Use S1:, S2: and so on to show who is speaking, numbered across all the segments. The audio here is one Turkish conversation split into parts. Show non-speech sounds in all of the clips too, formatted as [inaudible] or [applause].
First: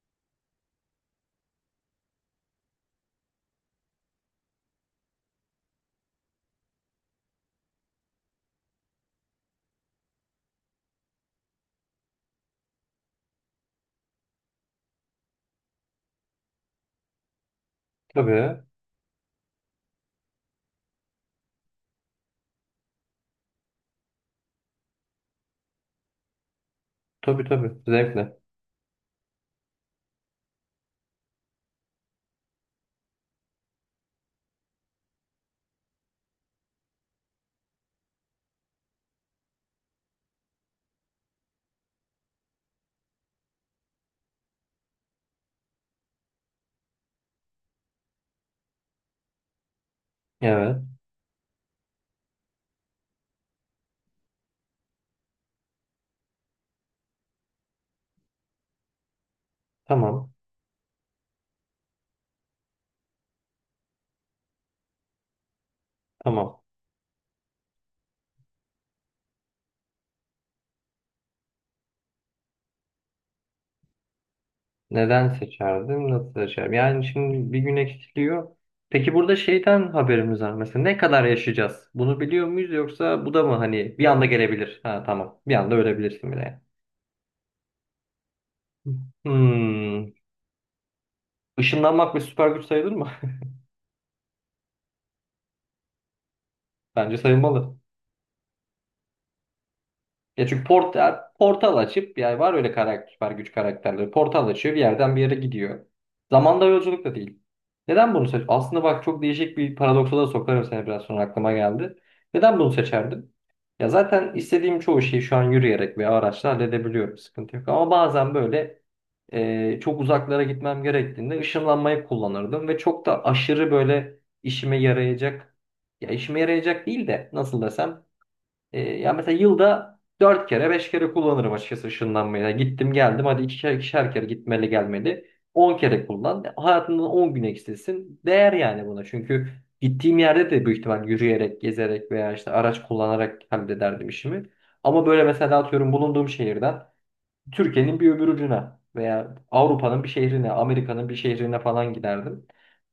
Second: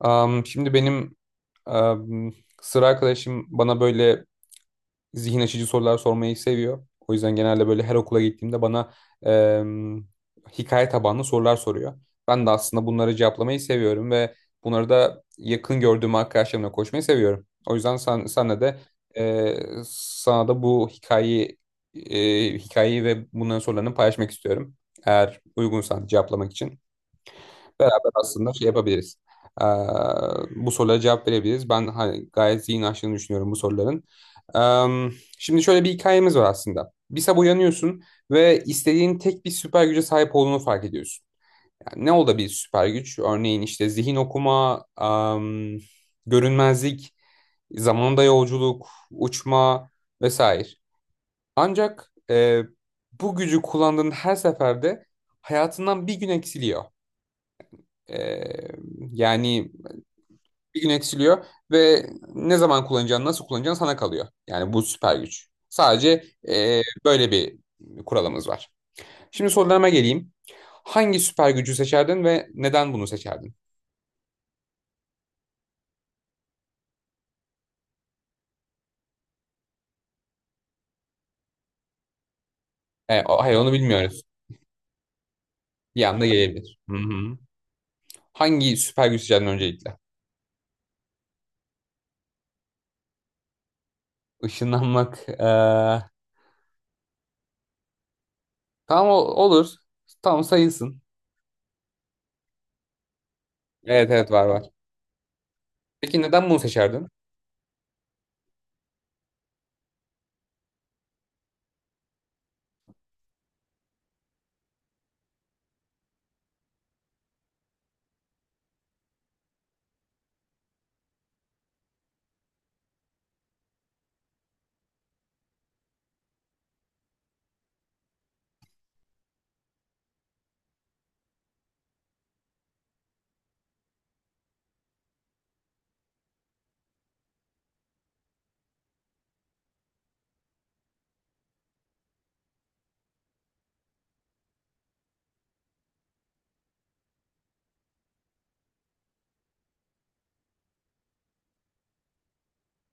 S1: Şimdi benim am, sıra arkadaşım bana böyle zihin açıcı sorular sormayı seviyor. O yüzden genelde böyle her okula gittiğimde bana em, hikaye tabanlı sorular soruyor. Ben de aslında bunları cevaplamayı seviyorum ve bunları da yakın gördüğüm arkadaşlarımla koşmayı seviyorum. O yüzden senle
S2: Tabii.
S1: de e, sana da bu hikayeyi hikayeyi ve bunların sorularını paylaşmak istiyorum. Eğer uygunsan cevaplamak için.
S2: Tabii tabii.
S1: Beraber
S2: Zevkle.
S1: aslında şey yapabiliriz. Ee, bu sorulara cevap verebiliriz. Ben hani gayet zihin açtığını düşünüyorum bu soruların. Ee, şimdi şöyle bir hikayemiz var aslında. Bir sabah uyanıyorsun ve istediğin tek bir süper güce sahip olduğunu fark ediyorsun. Yani ne olabilir süper güç? Örneğin işte zihin okuma, görünmezlik, zamanda yolculuk, uçma vesaire.
S2: Evet.
S1: Ancak bu gücü kullandığın her seferde hayatından bir gün eksiliyor. Ee, yani
S2: Tamam.
S1: bir gün eksiliyor ve ne zaman kullanacağın, nasıl kullanacağın sana kalıyor. Yani bu süper güç. Sadece
S2: Tamam.
S1: böyle bir kuralımız var. Şimdi sorularıma geleyim. Hangi süper gücü seçerdin ve neden bunu seçerdin?
S2: Neden seçerdim? Nasıl seçerim? Yani şimdi bir gün eksiliyor. Peki burada şeyden haberimiz var mesela. Ne kadar yaşayacağız? Bunu biliyor muyuz,
S1: E,
S2: yoksa bu
S1: o-
S2: da mı
S1: hayır onu
S2: hani bir
S1: bilmiyoruz.
S2: anda gelebilir? Ha tamam. Bir anda
S1: Bir anda
S2: ölebilirsin bile yani.
S1: gelebilir. Hı hı. Hangi süper güç seçerdin öncelikle?
S2: Hmm. Işınlanmak bir süper güç sayılır mı?
S1: Işınlanmak. E,
S2: [laughs] Bence sayılmalı.
S1: tamam olur. Tamam
S2: Ya çünkü
S1: sayılsın.
S2: portal açıp, yani var öyle karakter, süper güç karakterleri.
S1: Evet evet
S2: Portal
S1: var var.
S2: açıyor, bir yerden bir yere gidiyor.
S1: Peki neden bunu
S2: Zamanda yolculuk
S1: seçerdin?
S2: da değil. Neden bunu seç? Aslında bak, çok değişik bir paradoksa da sokarım seni, biraz sonra aklıma geldi. Neden bunu seçerdim? Ya zaten istediğim çoğu şeyi şu an yürüyerek veya araçla halledebiliyorum. Sıkıntı yok. Ama bazen böyle çok uzaklara gitmem gerektiğinde ışınlanmayı kullanırdım ve çok da aşırı böyle işime yarayacak, ya işime yarayacak değil de nasıl desem, ya mesela yılda 4 kere 5 kere kullanırım açıkçası ışınlanmayı. Yani gittim geldim, hadi ikişer ikişer kere gitmeli gelmeli. 10 kere kullan, hayatından 10 gün eksilsin. Değer yani buna. Çünkü gittiğim yerde de büyük ihtimal yürüyerek, gezerek veya işte araç kullanarak hallederdim işimi. Ama böyle mesela atıyorum, bulunduğum şehirden Türkiye'nin bir öbür ucuna veya Avrupa'nın bir şehrine, Amerika'nın bir şehrine falan giderdim.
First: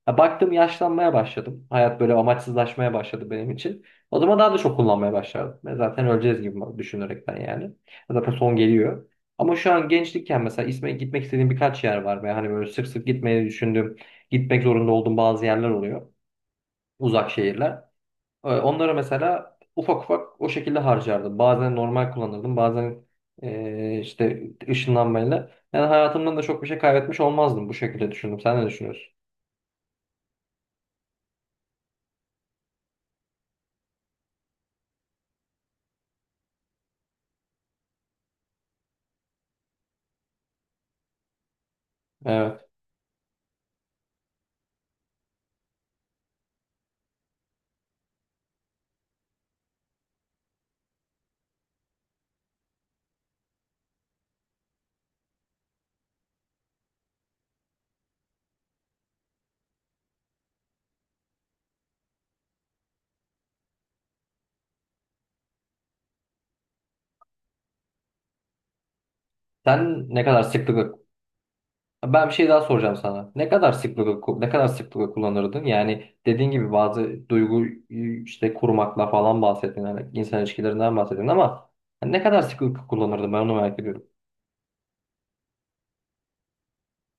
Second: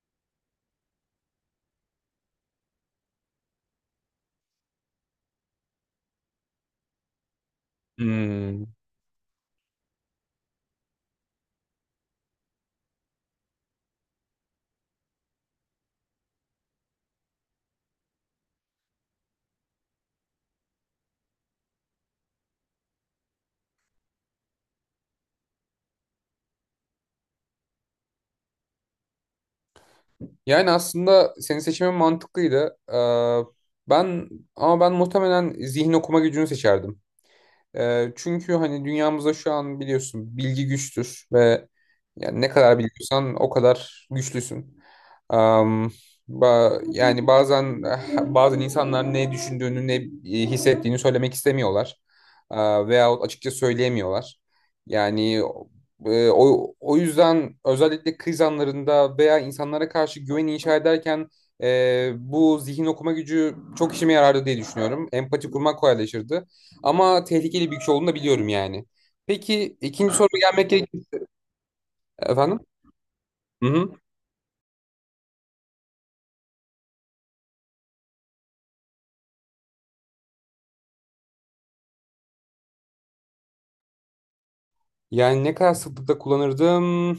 S2: Ya baktım yaşlanmaya başladım, hayat böyle amaçsızlaşmaya başladı benim için. O zaman daha da çok kullanmaya başladım. Ben zaten öleceğiz gibi düşünerekten yani. Zaten son
S1: Hmm.
S2: geliyor. Ama şu an gençlikken mesela isme gitmek istediğim birkaç yer var. Ve hani böyle sık sık gitmeyi düşündüğüm, gitmek zorunda olduğum bazı yerler oluyor. Uzak şehirler. Onlara mesela ufak ufak o şekilde harcardım. Bazen normal kullanırdım, bazen işte ışınlanmayla. Yani hayatımdan da çok bir şey kaybetmiş olmazdım, bu şekilde düşündüm. Sen ne düşünüyorsun?
S1: Yani aslında senin seçimin mantıklıydı. Ben ama ben muhtemelen zihin okuma gücünü seçerdim. Çünkü hani dünyamızda şu an biliyorsun bilgi güçtür ve yani ne
S2: Evet.
S1: kadar biliyorsan o kadar güçlüsün. Am, yani bazen bazen insanlar ne düşündüğünü ne hissettiğini söylemek istemiyorlar. Veyahut açıkça söyleyemiyorlar. Yani o yüzden özellikle kriz anlarında veya insanlara karşı güven inşa ederken bu zihin okuma gücü çok işime yarardı diye düşünüyorum. Empati kurmak kolaylaşırdı. Ama tehlikeli bir güç olduğunu da biliyorum yani. Peki
S2: Sen
S1: ikinci.
S2: ne
S1: Ha.
S2: kadar
S1: Gelmek gerekir.
S2: sıklıkla, ben bir şey
S1: Efendim.
S2: daha soracağım sana. Ne
S1: Hı
S2: kadar
S1: hı.
S2: sıklıkla ne kadar sıklıkla kullanırdın? Yani dediğin gibi bazı duygu işte kurmakla falan bahsettin. Yani insan ilişkilerinden bahsettin ama ne kadar sıklıkla kullanırdın? Ben onu merak ediyorum.
S1: Yani ne kadar sıklıkla kullanırdım?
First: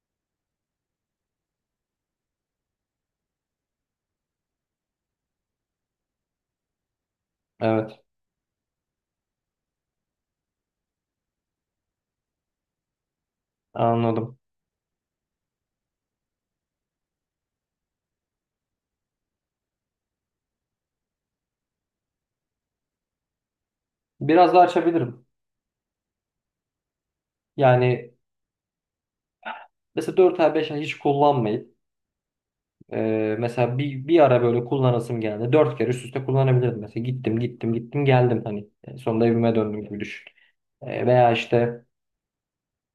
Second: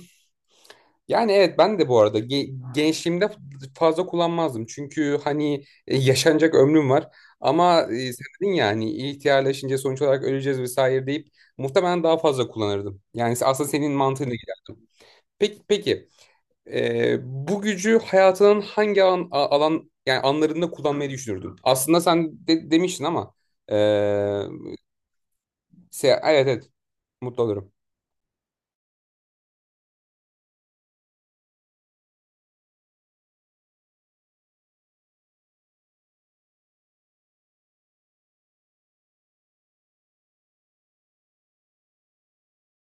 S1: Yani evet ben de bu arada gençliğimde fazla kullanmazdım. Çünkü hani yaşanacak ömrüm var. Ama
S2: Evet,
S1: sen dedin ya hani ihtiyarlaşınca sonuç olarak öleceğiz vesaire deyip muhtemelen daha fazla kullanırdım. Yani aslında senin mantığına
S2: anladım.
S1: giderdim. Peki, peki. Bu gücü hayatının hangi alan yani anlarında kullanmayı düşünürdün? Aslında sen de, demiştin ama ee,
S2: Biraz daha açabilirim.
S1: evet evet mutlu olurum.
S2: Yani mesela 4 ay 5 ay hiç kullanmayıp mesela bir ara böyle kullanasım geldi. 4 kere üst üste kullanabilirdim. Mesela gittim gittim gittim geldim, hani sonunda evime döndüm gibi düşün. Veya işte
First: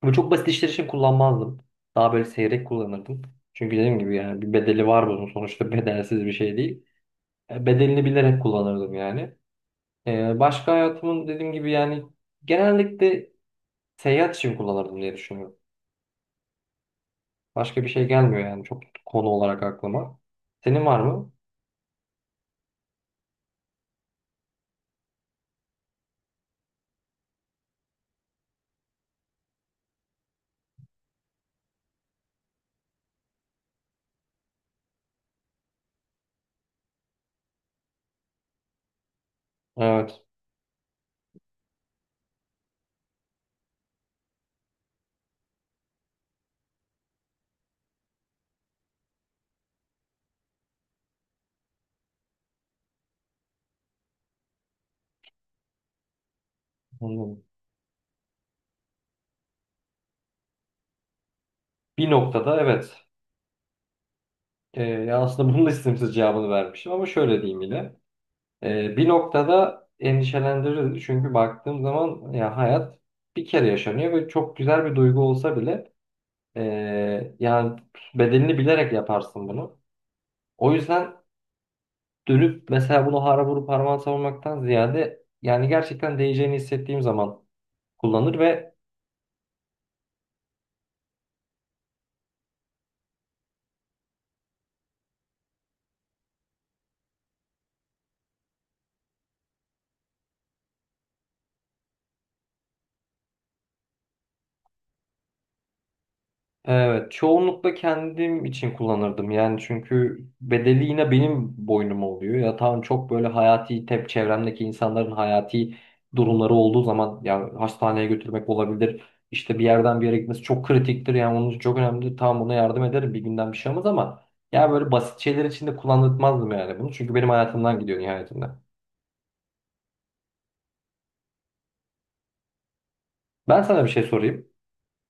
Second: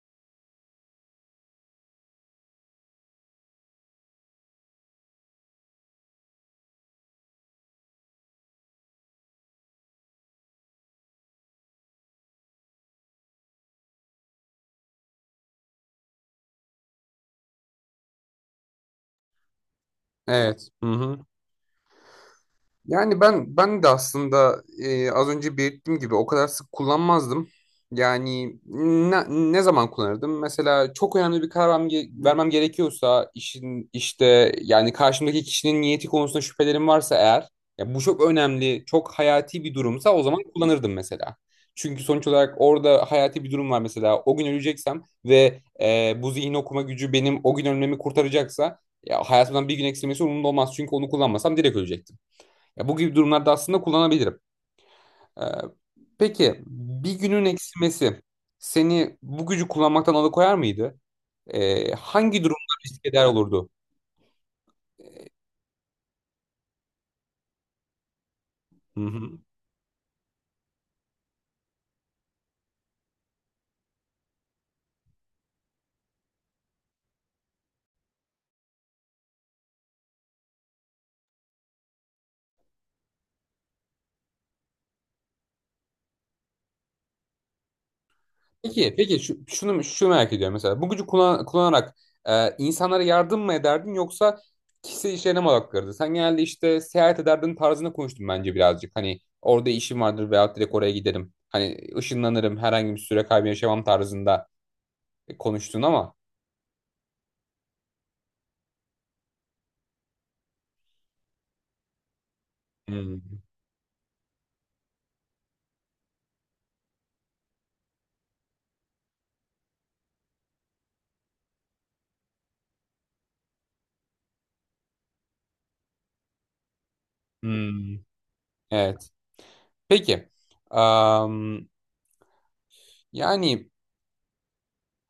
S2: bu çok basit işler için kullanmazdım. Daha böyle seyrek kullanırdım. Çünkü dediğim gibi yani bir bedeli var bunun, sonuçta [laughs] bedelsiz bir şey değil. Bedelini bilerek kullanırdım yani. Başka hayatımın, dediğim gibi yani, genellikle seyahat için kullanırdım diye düşünüyorum. Başka bir şey gelmiyor yani çok konu olarak aklıma.
S1: Evet.
S2: Senin
S1: Hı
S2: var
S1: hı.
S2: mı?
S1: Yani ben de aslında az önce belirttiğim gibi o kadar sık kullanmazdım. Yani ne, ne zaman kullanırdım? Mesela çok önemli bir karar vermem gerekiyorsa işin işte yani karşımdaki kişinin niyeti konusunda şüphelerim varsa eğer ya bu çok önemli, çok hayati bir durumsa
S2: Evet.
S1: o zaman kullanırdım mesela. Çünkü sonuç olarak orada hayati bir durum var mesela. O gün öleceksem ve bu zihin okuma gücü benim o gün ölmemi kurtaracaksa ya hayatımdan bir gün eksilmesi umurumda olmaz. Çünkü onu kullanmasam direkt ölecektim. Ya bu gibi durumlarda aslında kullanabilirim. Ee, peki bir
S2: Anladım.
S1: günün eksilmesi seni bu gücü kullanmaktan alıkoyar mıydı?
S2: Bir
S1: Hangi
S2: noktada
S1: durumda
S2: evet.
S1: risk eder olurdu?
S2: Ya aslında bunun da istemsiz cevabını vermişim ama şöyle diyeyim yine. Ee,
S1: Hı
S2: bir
S1: hı.
S2: noktada endişelendirir. Çünkü baktığım zaman ya hayat bir kere yaşanıyor ve çok güzel bir duygu olsa bile, yani bedelini bilerek yaparsın bunu. O yüzden dönüp mesela bunu hara vurup harman savurmaktan ziyade, yani gerçekten değeceğini hissettiğim zaman kullanır ve
S1: Peki, peki şu merak ediyorum mesela bu gücü kullanarak insanlara yardım mı ederdin yoksa kişisel işlerine mi odaklanırdın? Sen genelde işte seyahat ederdin tarzında konuştun bence birazcık. Hani orada işim vardır veya direkt oraya giderim. Hani ışınlanırım herhangi bir süre kaybı yaşamam tarzında konuştun ama.
S2: evet, çoğunlukla kendim için kullanırdım. Yani çünkü bedeli yine benim boynuma oluyor. Ya tamam, çok böyle
S1: Hmm.
S2: hayati, çevremdeki insanların hayati durumları olduğu zaman, ya hastaneye götürmek olabilir. İşte bir yerden bir yere gitmesi çok kritiktir, yani onun için çok önemlidir. Tamam, ona yardım ederim, bir günden bir şey olmaz ama ya böyle basit şeyler için de kullanılmazdım yani bunu. Çünkü benim hayatımdan
S1: Hmm.
S2: gidiyor nihayetinde.
S1: Evet. Peki. Am,
S2: Ben
S1: yani
S2: sana bir şey sorayım.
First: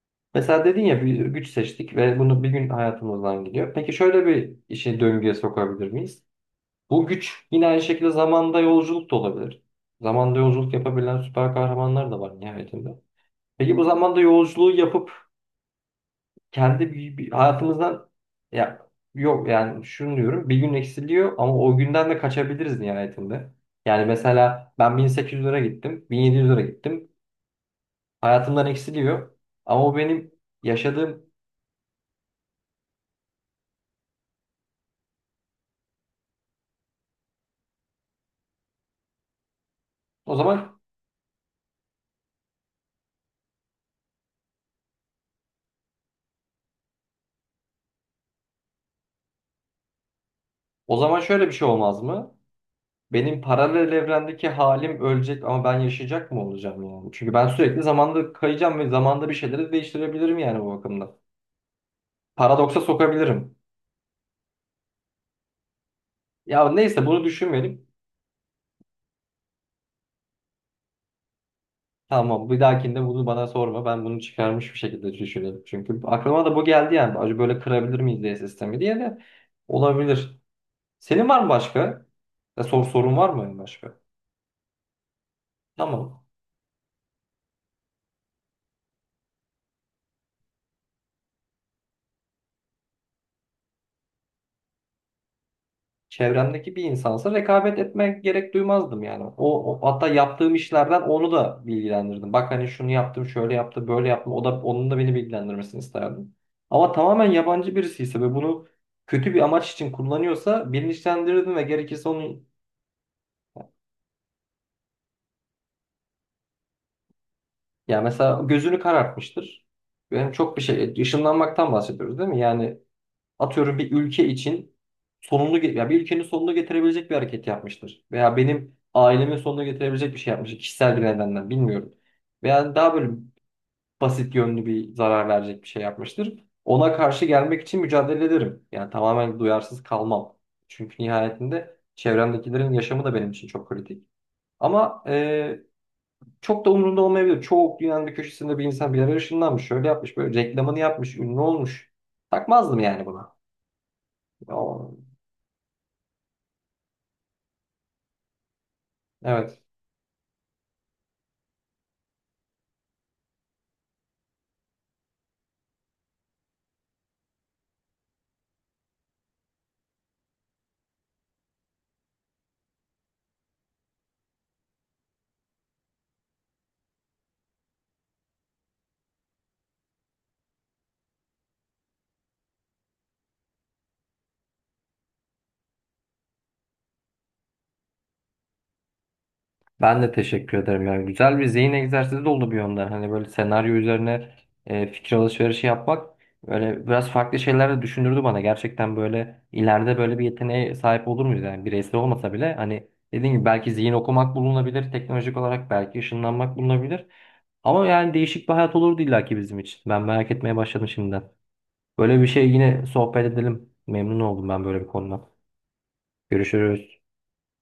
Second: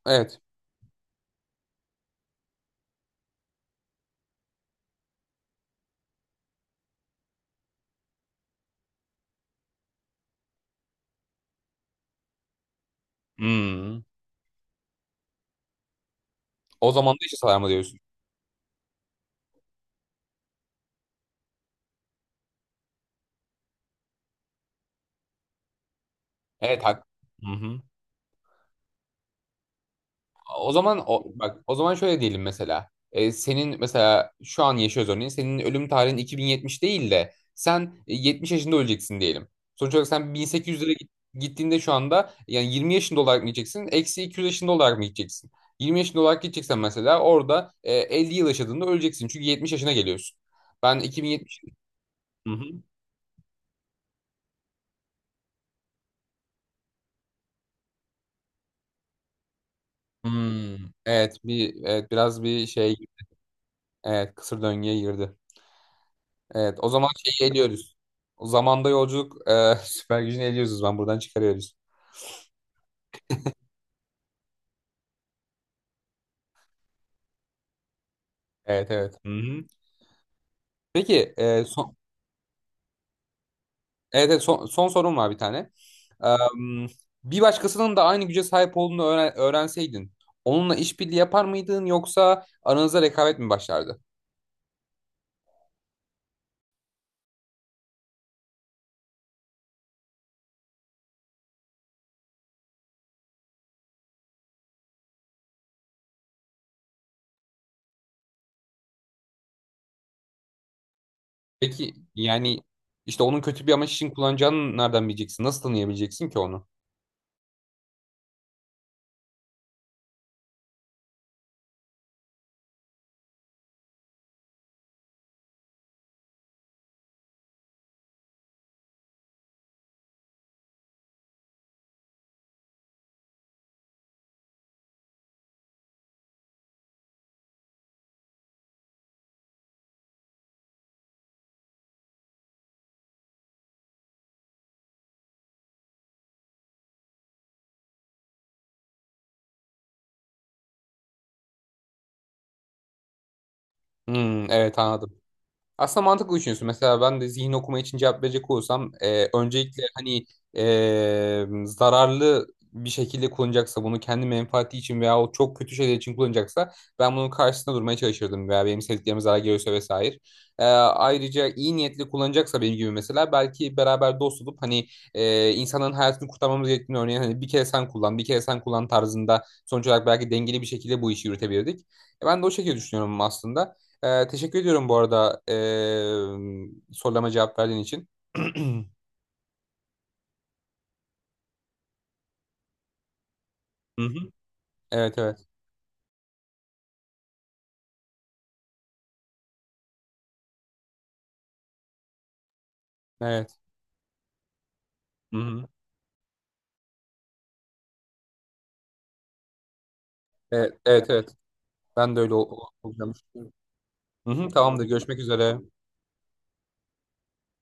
S1: evet.
S2: Mesela dedin ya, bir güç seçtik ve bunu bir gün hayatımızdan gidiyor. Peki şöyle bir işi döngüye sokabilir miyiz? Bu güç yine aynı şekilde zamanda yolculuk da olabilir. Zamanda yolculuk yapabilen süper kahramanlar da var nihayetinde. Peki bu
S1: Hmm.
S2: zamanda yolculuğu yapıp
S1: O
S2: kendi
S1: zaman
S2: bir,
S1: da
S2: bir
S1: hiç sarma diyorsun.
S2: hayatımızdan, ya yok, yani şunu diyorum: bir gün eksiliyor ama o günden de kaçabiliriz nihayetinde. Yani mesela ben 1800 lira gittim, 1700 lira
S1: Evet hak.
S2: gittim.
S1: Hı hı.
S2: Hayatımdan eksiliyor ama o benim
S1: O zaman o,
S2: yaşadığım.
S1: bak o zaman şöyle diyelim mesela. Senin mesela şu an yaşıyoruz örneğin. Senin ölüm tarihin 2070 değil de sen 70 yaşında öleceksin diyelim. Sonuç olarak sen
S2: o zaman
S1: 1800'lere gittiğinde şu anda yani 20 yaşında olarak mı gideceksin? Eksi 200 yaşında olarak mı gideceksin? 20 yaşında olarak gideceksen mesela orada 50 yıl yaşadığında öleceksin. Çünkü 70 yaşına geliyorsun.
S2: o
S1: Ben
S2: zaman şöyle bir
S1: 2070...
S2: şey olmaz mı? Benim paralel evrendeki halim ölecek ama ben yaşayacak mı olacağım yani? Çünkü ben sürekli zamanda kayacağım ve zamanda bir şeyleri değiştirebilirim, yani bu
S1: Hmm,
S2: bakımdan.
S1: evet bir evet biraz bir
S2: Paradoksa
S1: şey,
S2: sokabilirim.
S1: evet, kısır döngüye girdi.
S2: Ya
S1: Evet o
S2: neyse,
S1: zaman
S2: bunu
S1: şeyi
S2: düşünmeyelim.
S1: eliyoruz. O zamanda yolculuk [laughs] süper gücünü eliyoruz ben buradan çıkarıyoruz.
S2: Tamam, bir dahakinde bunu bana sorma. Ben bunu çıkarmış bir şekilde düşünelim. Çünkü aklıma da bu geldi yani. Acaba böyle kırabilir miyiz diye sistemi,
S1: Evet
S2: diye
S1: evet.
S2: de
S1: Hı-hı.
S2: olabilir. Senin
S1: Peki
S2: var mı
S1: son
S2: başka? Ya, sorun var mı başka?
S1: evet, evet son, son sorum var bir tane.
S2: Tamam.
S1: Em, bir başkasının da aynı güce sahip olduğunu öğrenseydin onunla işbirliği yapar mıydın yoksa aranızda rekabet mi başlardı?
S2: Çevremdeki bir insansa rekabet etmek gerek duymazdım yani. Hatta yaptığım işlerden onu da bilgilendirdim. Bak hani, şunu yaptım, şöyle yaptım, böyle yaptım. O da, onun da beni bilgilendirmesini isterdim. Ama tamamen yabancı birisi ise ve bunu kötü bir amaç için kullanıyorsa bilinçlendirirdim ve
S1: Peki
S2: gerekirse onu,
S1: yani işte onun kötü bir amaç için kullanacağını nereden bileceksin? Nasıl tanıyabileceksin ki onu?
S2: yani mesela gözünü karartmıştır. Yani çok bir şey, ışınlanmaktan bahsediyoruz değil mi? Yani atıyorum, bir ülke için ya bir ülkenin sonunu getirebilecek bir hareket yapmıştır. Veya benim ailemin sonunu getirebilecek bir şey yapmıştır, kişisel bir nedenden bilmiyorum. Veya daha böyle basit yönlü bir zarar verecek bir şey yapmıştır. Ona karşı gelmek için mücadele ederim. Yani tamamen duyarsız kalmam. Çünkü nihayetinde çevremdekilerin yaşamı da benim için çok kritik. Ama çok da umurumda olmayabilir. Çoğu dünyanın bir köşesinde bir insan bir yere ışınlanmış, şöyle yapmış, böyle reklamını yapmış, ünlü olmuş. Takmazdım yani
S1: Hmm, evet
S2: buna.
S1: anladım. Aslında mantıklı düşünüyorsun. Mesela ben de zihin okuma için cevap verecek olursam
S2: Evet.
S1: öncelikle hani zararlı bir şekilde kullanacaksa bunu kendi menfaati için veya o çok kötü şeyler için kullanacaksa ben bunun karşısında durmaya çalışırdım veya benim sevdiklerime zarar geliyorsa vesaire. Ayrıca iyi niyetli kullanacaksa benim gibi mesela belki beraber dost olup hani insanların hayatını kurtarmamız gerektiğini örneğin hani bir kere sen kullan bir kere sen kullan tarzında sonuç olarak belki dengeli bir şekilde bu işi yürütebilirdik. Ben de o şekilde düşünüyorum aslında. Teşekkür ediyorum bu arada sorulama cevap verdiğin için. [clears throat]
S2: Ben de teşekkür ederim ya. Güzel bir zihin egzersizi de oldu bir yönden. Hani böyle senaryo
S1: Hı hı.
S2: üzerine
S1: Evet
S2: fikir
S1: evet.
S2: alışverişi yapmak, böyle biraz farklı şeyler de düşündürdü bana. Gerçekten böyle ileride böyle bir yeteneğe sahip olur muyuz? Yani bireysel olmasa bile, hani dediğim gibi,
S1: Evet.
S2: belki zihin okumak bulunabilir. Teknolojik
S1: Hı hı.
S2: olarak belki ışınlanmak bulunabilir. Ama yani değişik bir hayat olurdu illaki bizim için. Ben merak etmeye
S1: Evet
S2: başladım
S1: evet.
S2: şimdiden.
S1: Evet. Ben de
S2: Böyle bir
S1: öyle
S2: şey yine
S1: olacağımı
S2: sohbet
S1: düşünüyorum.
S2: edelim. Memnun
S1: Hı hı,
S2: oldum ben böyle
S1: tamamdır.
S2: bir
S1: Görüşmek
S2: konudan.
S1: üzere.
S2: Görüşürüz.